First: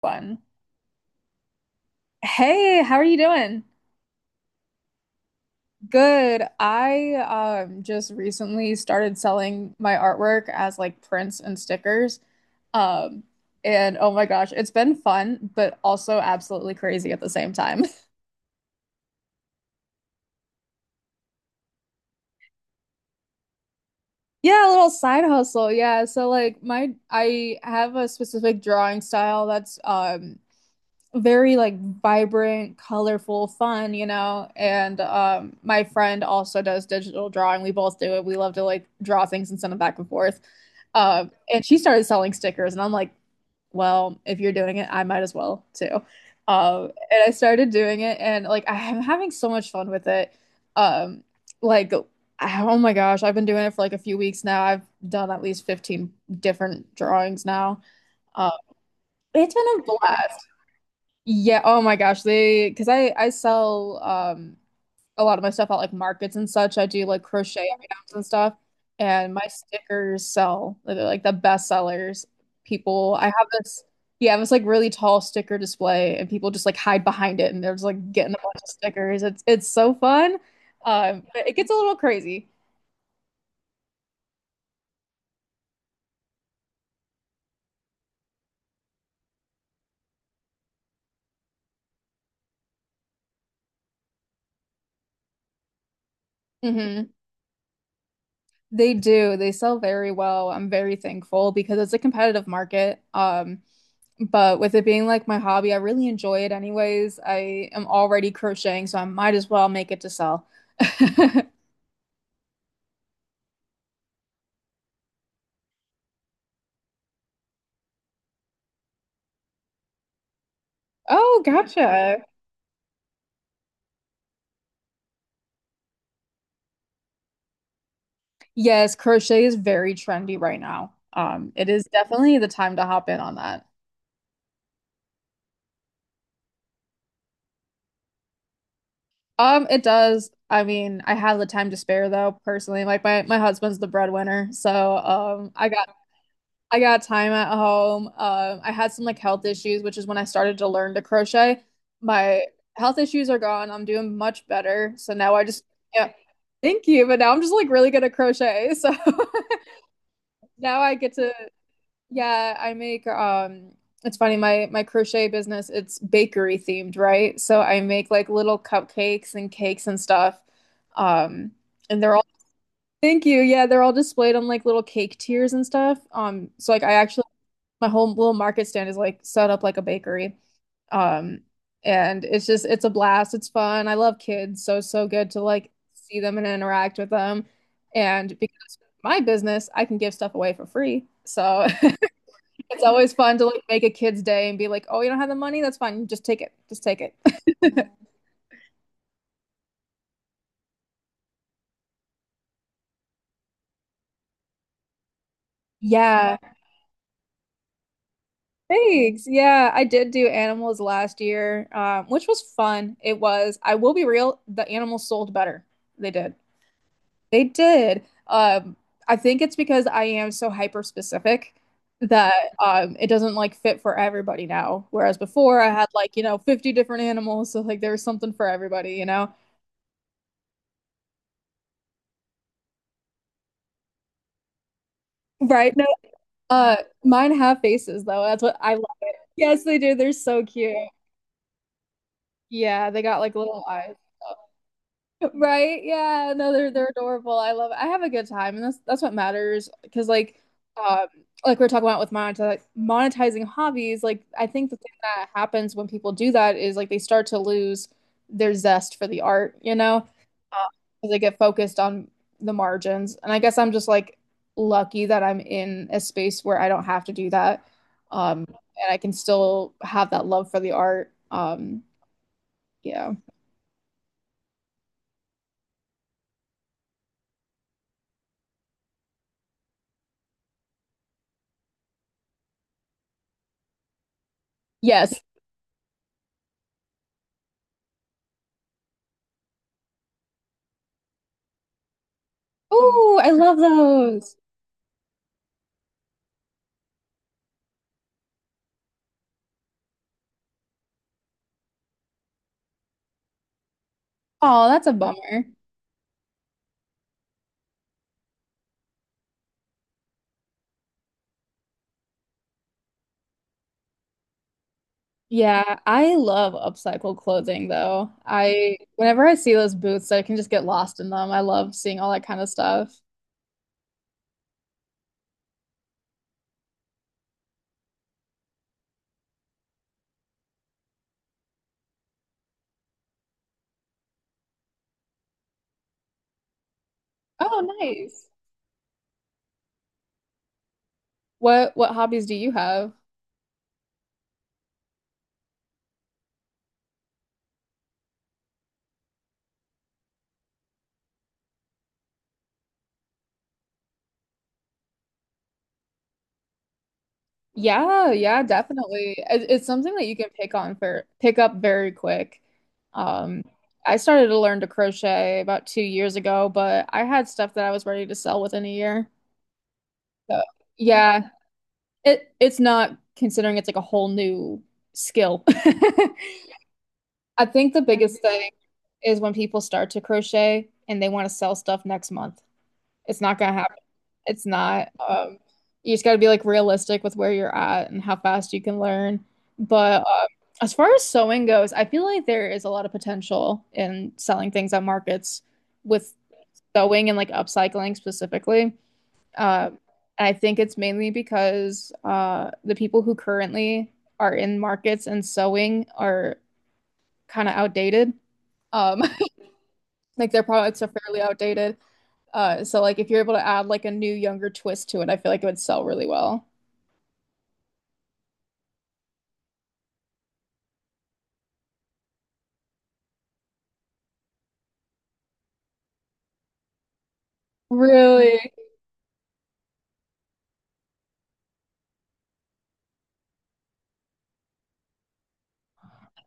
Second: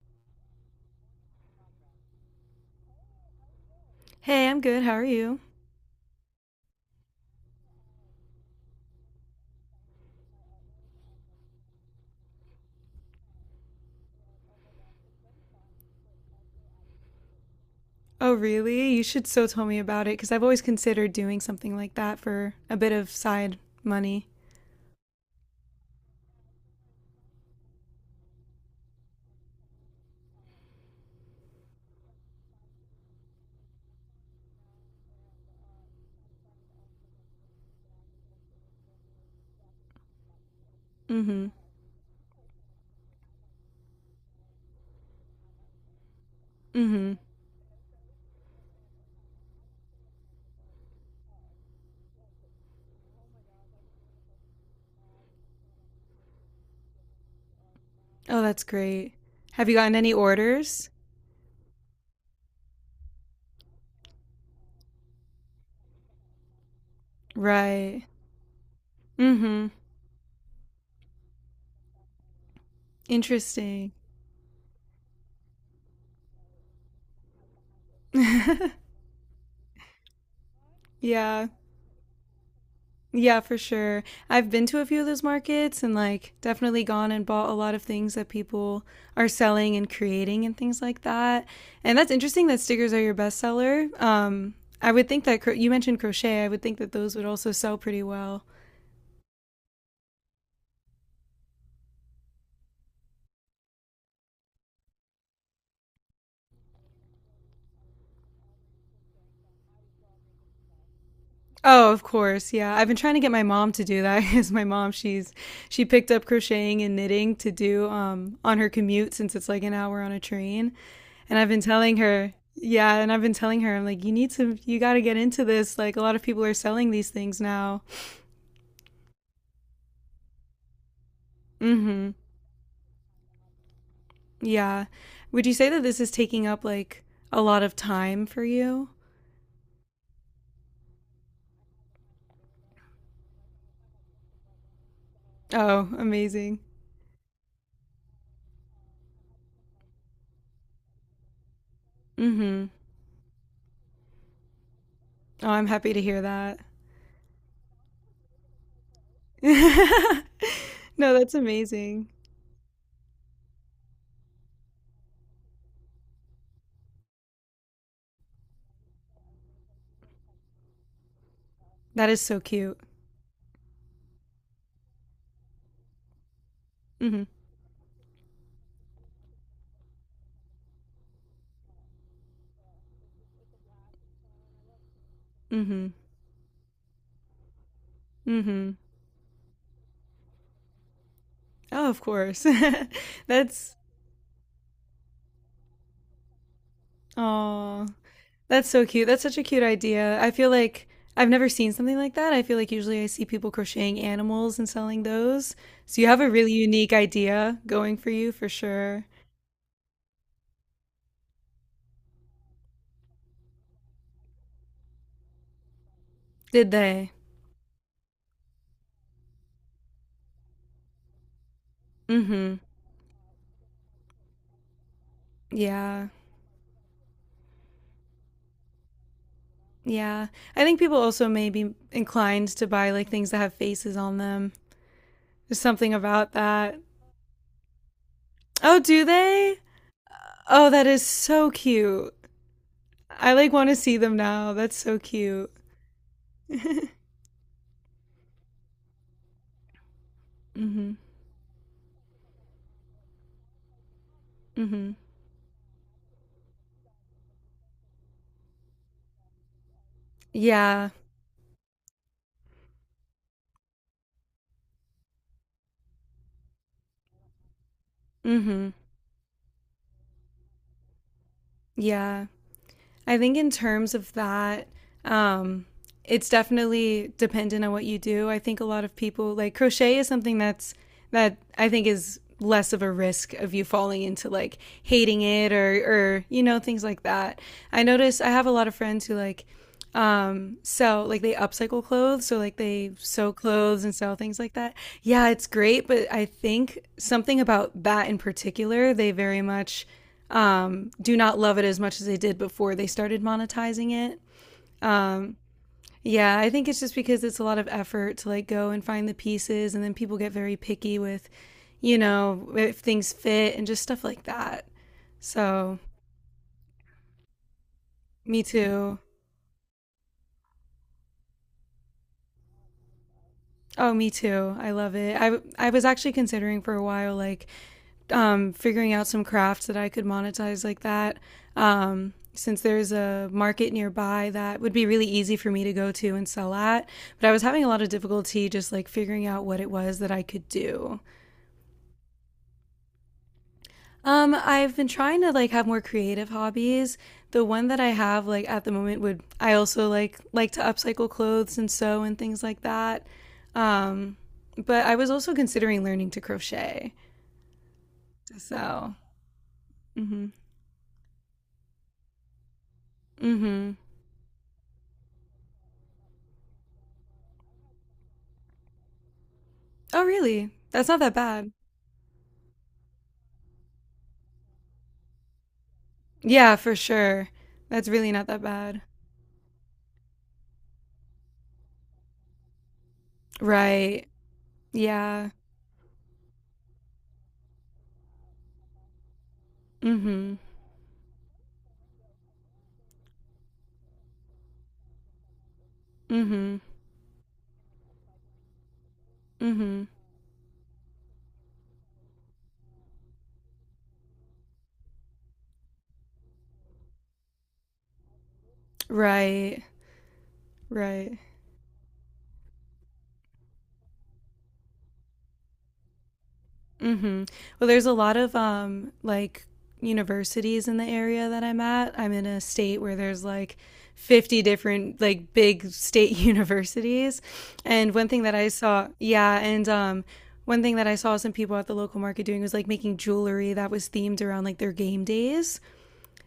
Fun. Hey, how are you doing? Hey, I'm good. How are you? Good. I just recently started selling my artwork as like prints and stickers. Um and oh my gosh, it's been fun, but also absolutely crazy at the same time. Oh, really? You should so tell me about it because I've always considered doing something like that for a bit of side money. Yeah, a little side hustle. Yeah. So like my I have a specific drawing style that's very like vibrant, colorful, fun. And my friend also does digital drawing. We both do it. We love to like draw things and send them back and forth. Mm hmm. And she started selling stickers and I'm like, well, if you're doing it, I might as well too. Mm hmm. And I started doing it and like I'm having so much fun with it. Um like oh my gosh, I've been doing it for like a few weeks now. I've done at least 15 different drawings now. Oh, Um that's great. it's Have you been a gotten any blast. orders? Yeah, oh my gosh, they because I sell a lot of my stuff at like markets and such. I do like crochet Right. items and stuff, and Mm my hmm. stickers sell. They're like the best sellers. People, I have this Interesting. Yeah, I have this like really tall sticker display, and people just like hide behind it, and they're just like getting a bunch of stickers. It's so fun, but yeah, it gets a little crazy. Yeah, for sure. I've been to a few of those markets and like definitely gone and bought a lot of things that people are selling and creating and things like that. And that's interesting that stickers are your bestseller. I would think that you mentioned crochet. I would think that Hmm. those would also sell pretty well. They do. They sell very well. I'm very thankful because it's a competitive market. But with it being like my hobby, I really enjoy it anyways. I am already crocheting, so I might as well make it to sell. Oh, of course. Yeah. I've been trying to get my mom to do that because my mom, she picked up crocheting and knitting to do, on her commute since it's like an hour on a train. And Oh, I've been telling gotcha. her, yeah, and I've been telling her, I'm like, you got to get into this. Like, a lot of people are selling these things now. Yes, crochet is very trendy right now. It Mm is hmm. definitely the time to hop in on that. Yeah. Would you say that this is taking up like a lot of time for you? It does. I mean, I have the time to spare though, personally. Like my husband's the breadwinner, so I got Oh, amazing. I got time at home. I had some like health issues, which is when I started to learn to crochet. Mm My hmm. health issues are gone. I'm doing much better. So now Oh, I'm happy to yeah, hear that. thank you. But now I'm just like really good at crochet. So now No, that's amazing. yeah, I make, it's funny, my crochet business, it's bakery themed, right? So I make like little cupcakes and cakes and stuff. Um, and That they're is all, so cute. Thank you. Yeah, they're all displayed on like little cake tiers and stuff. So like I actually Mm my whole little market stand is like set up like a bakery. Um, and it's just it's a blast. It's fun. I love kids, so it's so good to hmm. Mm like hmm. see them and interact with them. And Mm hmm. because of my business, I can give stuff away for free. So Oh, of course. it's always fun to like that's, make a kid's day and be like, "Oh, you don't have the money? That's fine. Just take it. Just take oh, it." That's so cute. That's such a cute idea. I feel like I've never seen something like that. I feel like usually I see people crocheting animals and selling those. So you have a Yeah. really unique idea going for you for sure. Thanks. Yeah, I did do animals last year, which was fun. It was. I will be real, the animals sold better. They did. Did they? They did. I think it's because I am so hyper specific that Mm-hmm. It doesn't like fit for everybody now. Whereas before I had Yeah. like, you know, 50 different animals, so like there was something for everybody, you know. Yeah. I think people also may be inclined to buy like things that have faces on them. There's Right? No, something about uh that. mine have faces though. That's what I Oh, love do it. they? Yes, they do. They're so Oh, cute. that is so cute. Yeah, they got like I like little want to eyes. see them now. That's so cute. Right? Yeah. No, they're adorable. I love it. I have a good time, and that's what matters. Because Mm-hmm. um, like we're talking about with monetizing hobbies, like I think the Mm-hmm. thing that happens when people do that is like they start to lose their zest for the art, you know. Uh, Yeah. 'cause they get focused on the margins. And I guess I'm just like lucky that I'm in a space where I don't have to do that, um, Mm-hmm. and I can still have that love for the art. Yeah. Yeah. I think in terms of that, um, it's definitely dependent on what you do. I think a lot of people like crochet is something that I think is less of a risk of you falling into like Yes. hating it, or you know, things like that. I notice I have a lot of friends who sell, like they upcycle clothes, so like they Oh, I sew love clothes and sell those. things like that. Yeah, it's great, but I think something about that in particular, they very much, do not love it as much as they did before they started monetizing it. Oh, that's a Um, bummer. yeah, I think it's just because it's a lot of effort to like go and find the pieces, and then people get very picky with, if things fit and just stuff like that. Yeah, So, I love upcycled clothing though. me I too. whenever I see those booths, I can just get lost in them. I love seeing all that kind of stuff. Oh, me too. I love it. I was actually considering for a while like figuring out some crafts that I could monetize like that. Since there's a market nearby that would be really easy for me to go to and sell at, but I was Oh, having a lot of nice. difficulty just like figuring out what it was that I could do. What hobbies do you have? I've been trying to like have more creative hobbies. The one that I have like at the moment would, I also like to upcycle clothes and sew and things like that. Um, but I was also considering learning to crochet. Yeah, yeah, So, definitely. It's something that you mm-hmm. can pick on for pick up very quick. Um, Mm-hmm. I started to learn to crochet about 2 years ago, but I had stuff that I was ready to sell within a year. Oh, So, really? That's not that yeah, bad. it's not considering it's like a whole new skill. Yeah, for sure. I think the That's really biggest not that thing bad. is when people start to crochet and they want to sell stuff next month. It's not gonna happen. Right. It's not. Yeah. You just got to be like realistic with where you're at and how fast you can learn. But Mm-hmm. as far as sewing goes, I feel like there is a lot of potential in selling things at markets with Mm-hmm. sewing and like upcycling specifically. Um, Mm-hmm. I think it's mainly because the people who currently are in markets and sewing are kind of outdated. Um, Right. Like their products are Right. fairly outdated. So like if you're able to add like a new younger twist to it, I feel like it would sell really well. Mm-hmm. Well, there's a lot of like universities in the area that I'm at. I'm in a state where there's like 50 different like big state universities. And Really? One thing that I saw some people at the local market doing was like making jewelry that was themed around like their game days.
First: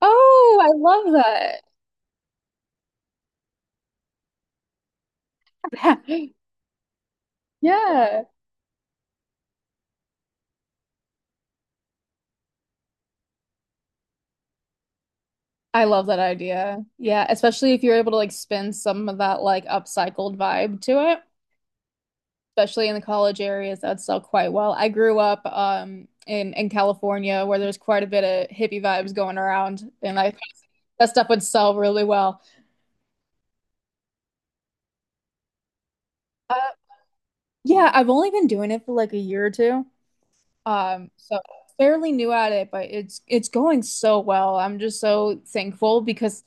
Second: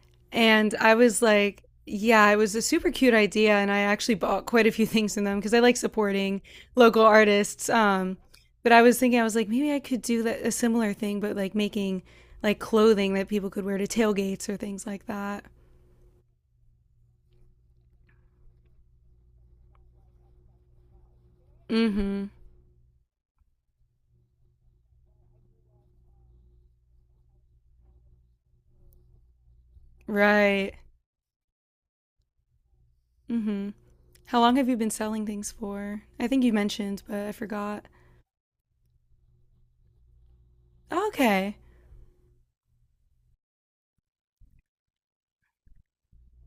Oh, And I I was love like, yeah, it was a super cute idea. And I actually bought quite a few things in them because I like that. supporting local artists. Yeah. But I was thinking, I was like, maybe I could do that, a similar thing, but like making like clothing that people could wear to tailgates or things like that. I love that idea. Yeah, especially if you're able to like spin some of that like upcycled vibe to it, Mm hmm. especially in the college areas that sell quite well. I grew up in California where there's quite a bit of hippie vibes going around and I Right. that stuff would sell really well. Mm hmm. How long have you been selling things for? I think you Uh, mentioned, but I forgot. yeah, I've only been doing it for like a year or two. So Okay. fairly new at it, but it's going so well. I'm just so thankful because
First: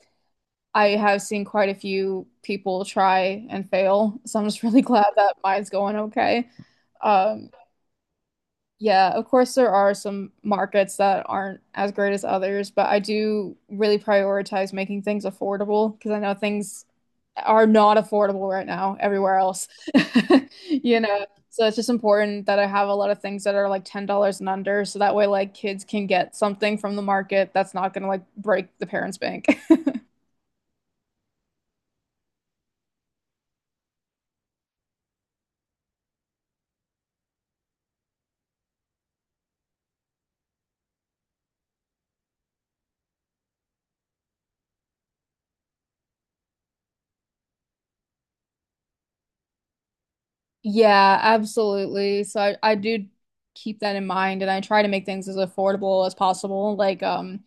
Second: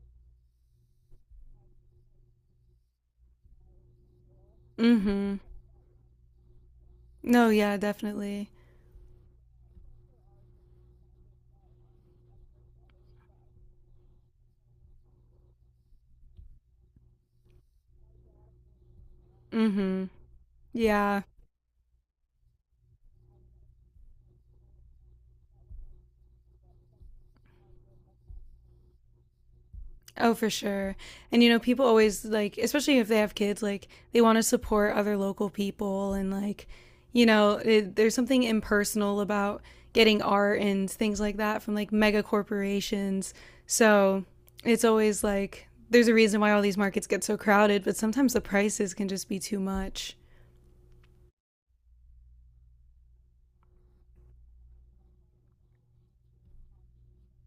I have seen quite a few people try and fail. So I'm just really Mm glad hmm. that mine's going okay. No, Um, yeah, definitely. yeah, of course, there are some markets that aren't as great as others, but I do really prioritize making things affordable because I know things are not affordable right now everywhere else. Mm hmm. You Yeah. know, so it's just important that I have a lot of things that are like $10 and under so that way like kids can get something from the market that's not going to like break the parents' bank. Oh, for sure. And people always like, especially if they have kids, like they want to support other local people and like, there's something impersonal about getting art and things like that from like mega corporations. So it's always like there's a reason why all these markets get so crowded, but sometimes the prices can just be too much. Yeah, absolutely. So I do keep that in mind and I try to make things as affordable as possible. Like,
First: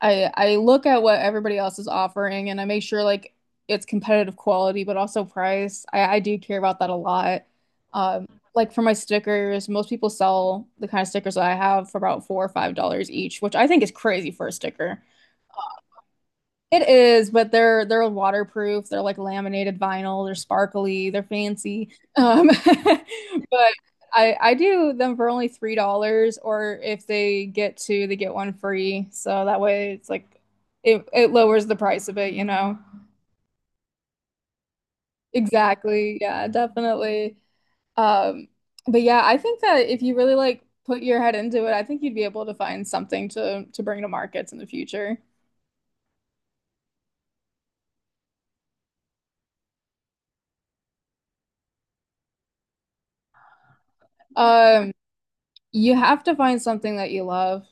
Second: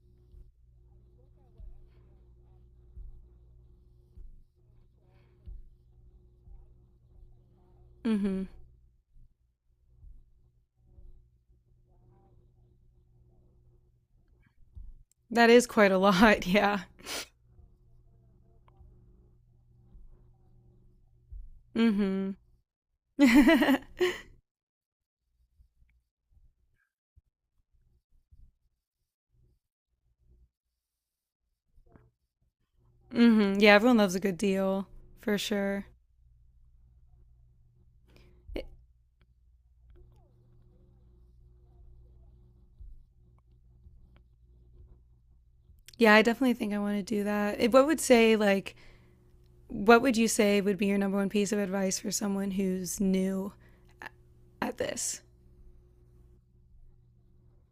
I look at what everybody else is offering and I make sure like it's competitive quality but also price. I do care about that a lot. Um, Mm-hmm. like for my stickers, most people sell the kind of stickers that I have for about $4 or $5 each, which I think is crazy for a sticker. That is quite a lot, yeah. It is, but they're waterproof. They're like laminated vinyl. They're sparkly. They're fancy. Mm-hmm. But I do them for only $3, or if they get two, they get one free. So that way, it's like it lowers the price of it, you know. mm-hmm. Yeah, everyone loves a good deal, for sure. Exactly. Yeah, definitely. Um, but yeah, I think that if you really like put your head into it, I think you'd be able to find something to bring to markets in the future. Yeah, I definitely think I want to do that. What would you say would be your number one piece of advice for someone who's new at Um, this? You have to find something that you love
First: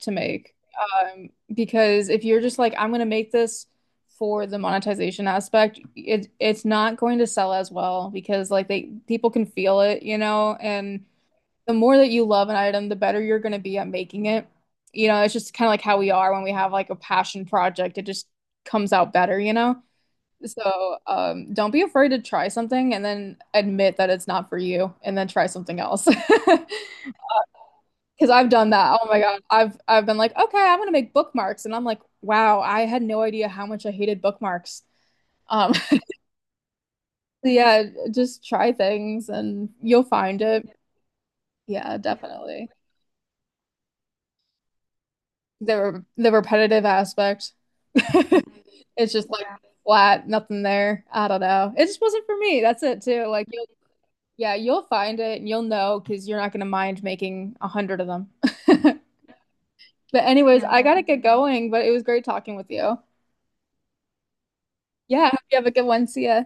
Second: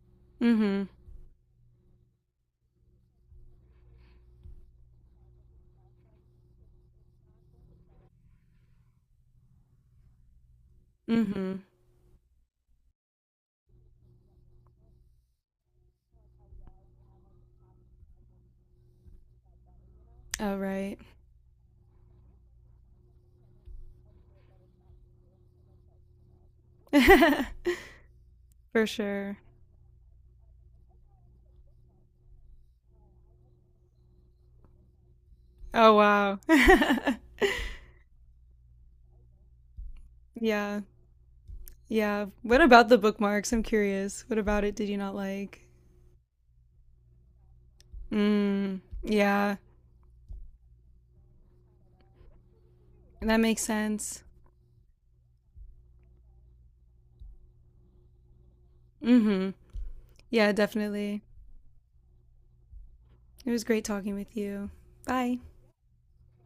to make. Hmm. Because if you're just like, I'm gonna make this for the monetization aspect, it's not going to sell as well because like they people can feel it, you know, and Hmm. the more that you love an item, the better you're gonna be at making it. You know, it's just kind of like how we are when we have like a passion project, it just comes out better, you know? Oh, So, right. Don't be afraid to try something and then admit that it's not for you and then try something else. Because I've done For that. Oh my sure. God. I've been like, okay, I'm gonna make bookmarks. And I'm like, wow, I had no idea how much I hated bookmarks. Oh, So wow. yeah, just try things and you'll find it. Yeah. Yeah, Yeah. What definitely. about the bookmarks? I'm curious. What about it did you not like? The repetitive aspect. Mm. It's just like Yeah. flat, nothing there. I don't know. It just wasn't for me. That's it too. That Like makes you'll sense. Yeah, you'll find it and you'll know because you're not gonna mind making 100 of them. Hmm. But Yeah, anyways, I gotta definitely. get going, but it was great talking with you. It was great talking with you. Yeah, hope Bye. you have a good one. See ya.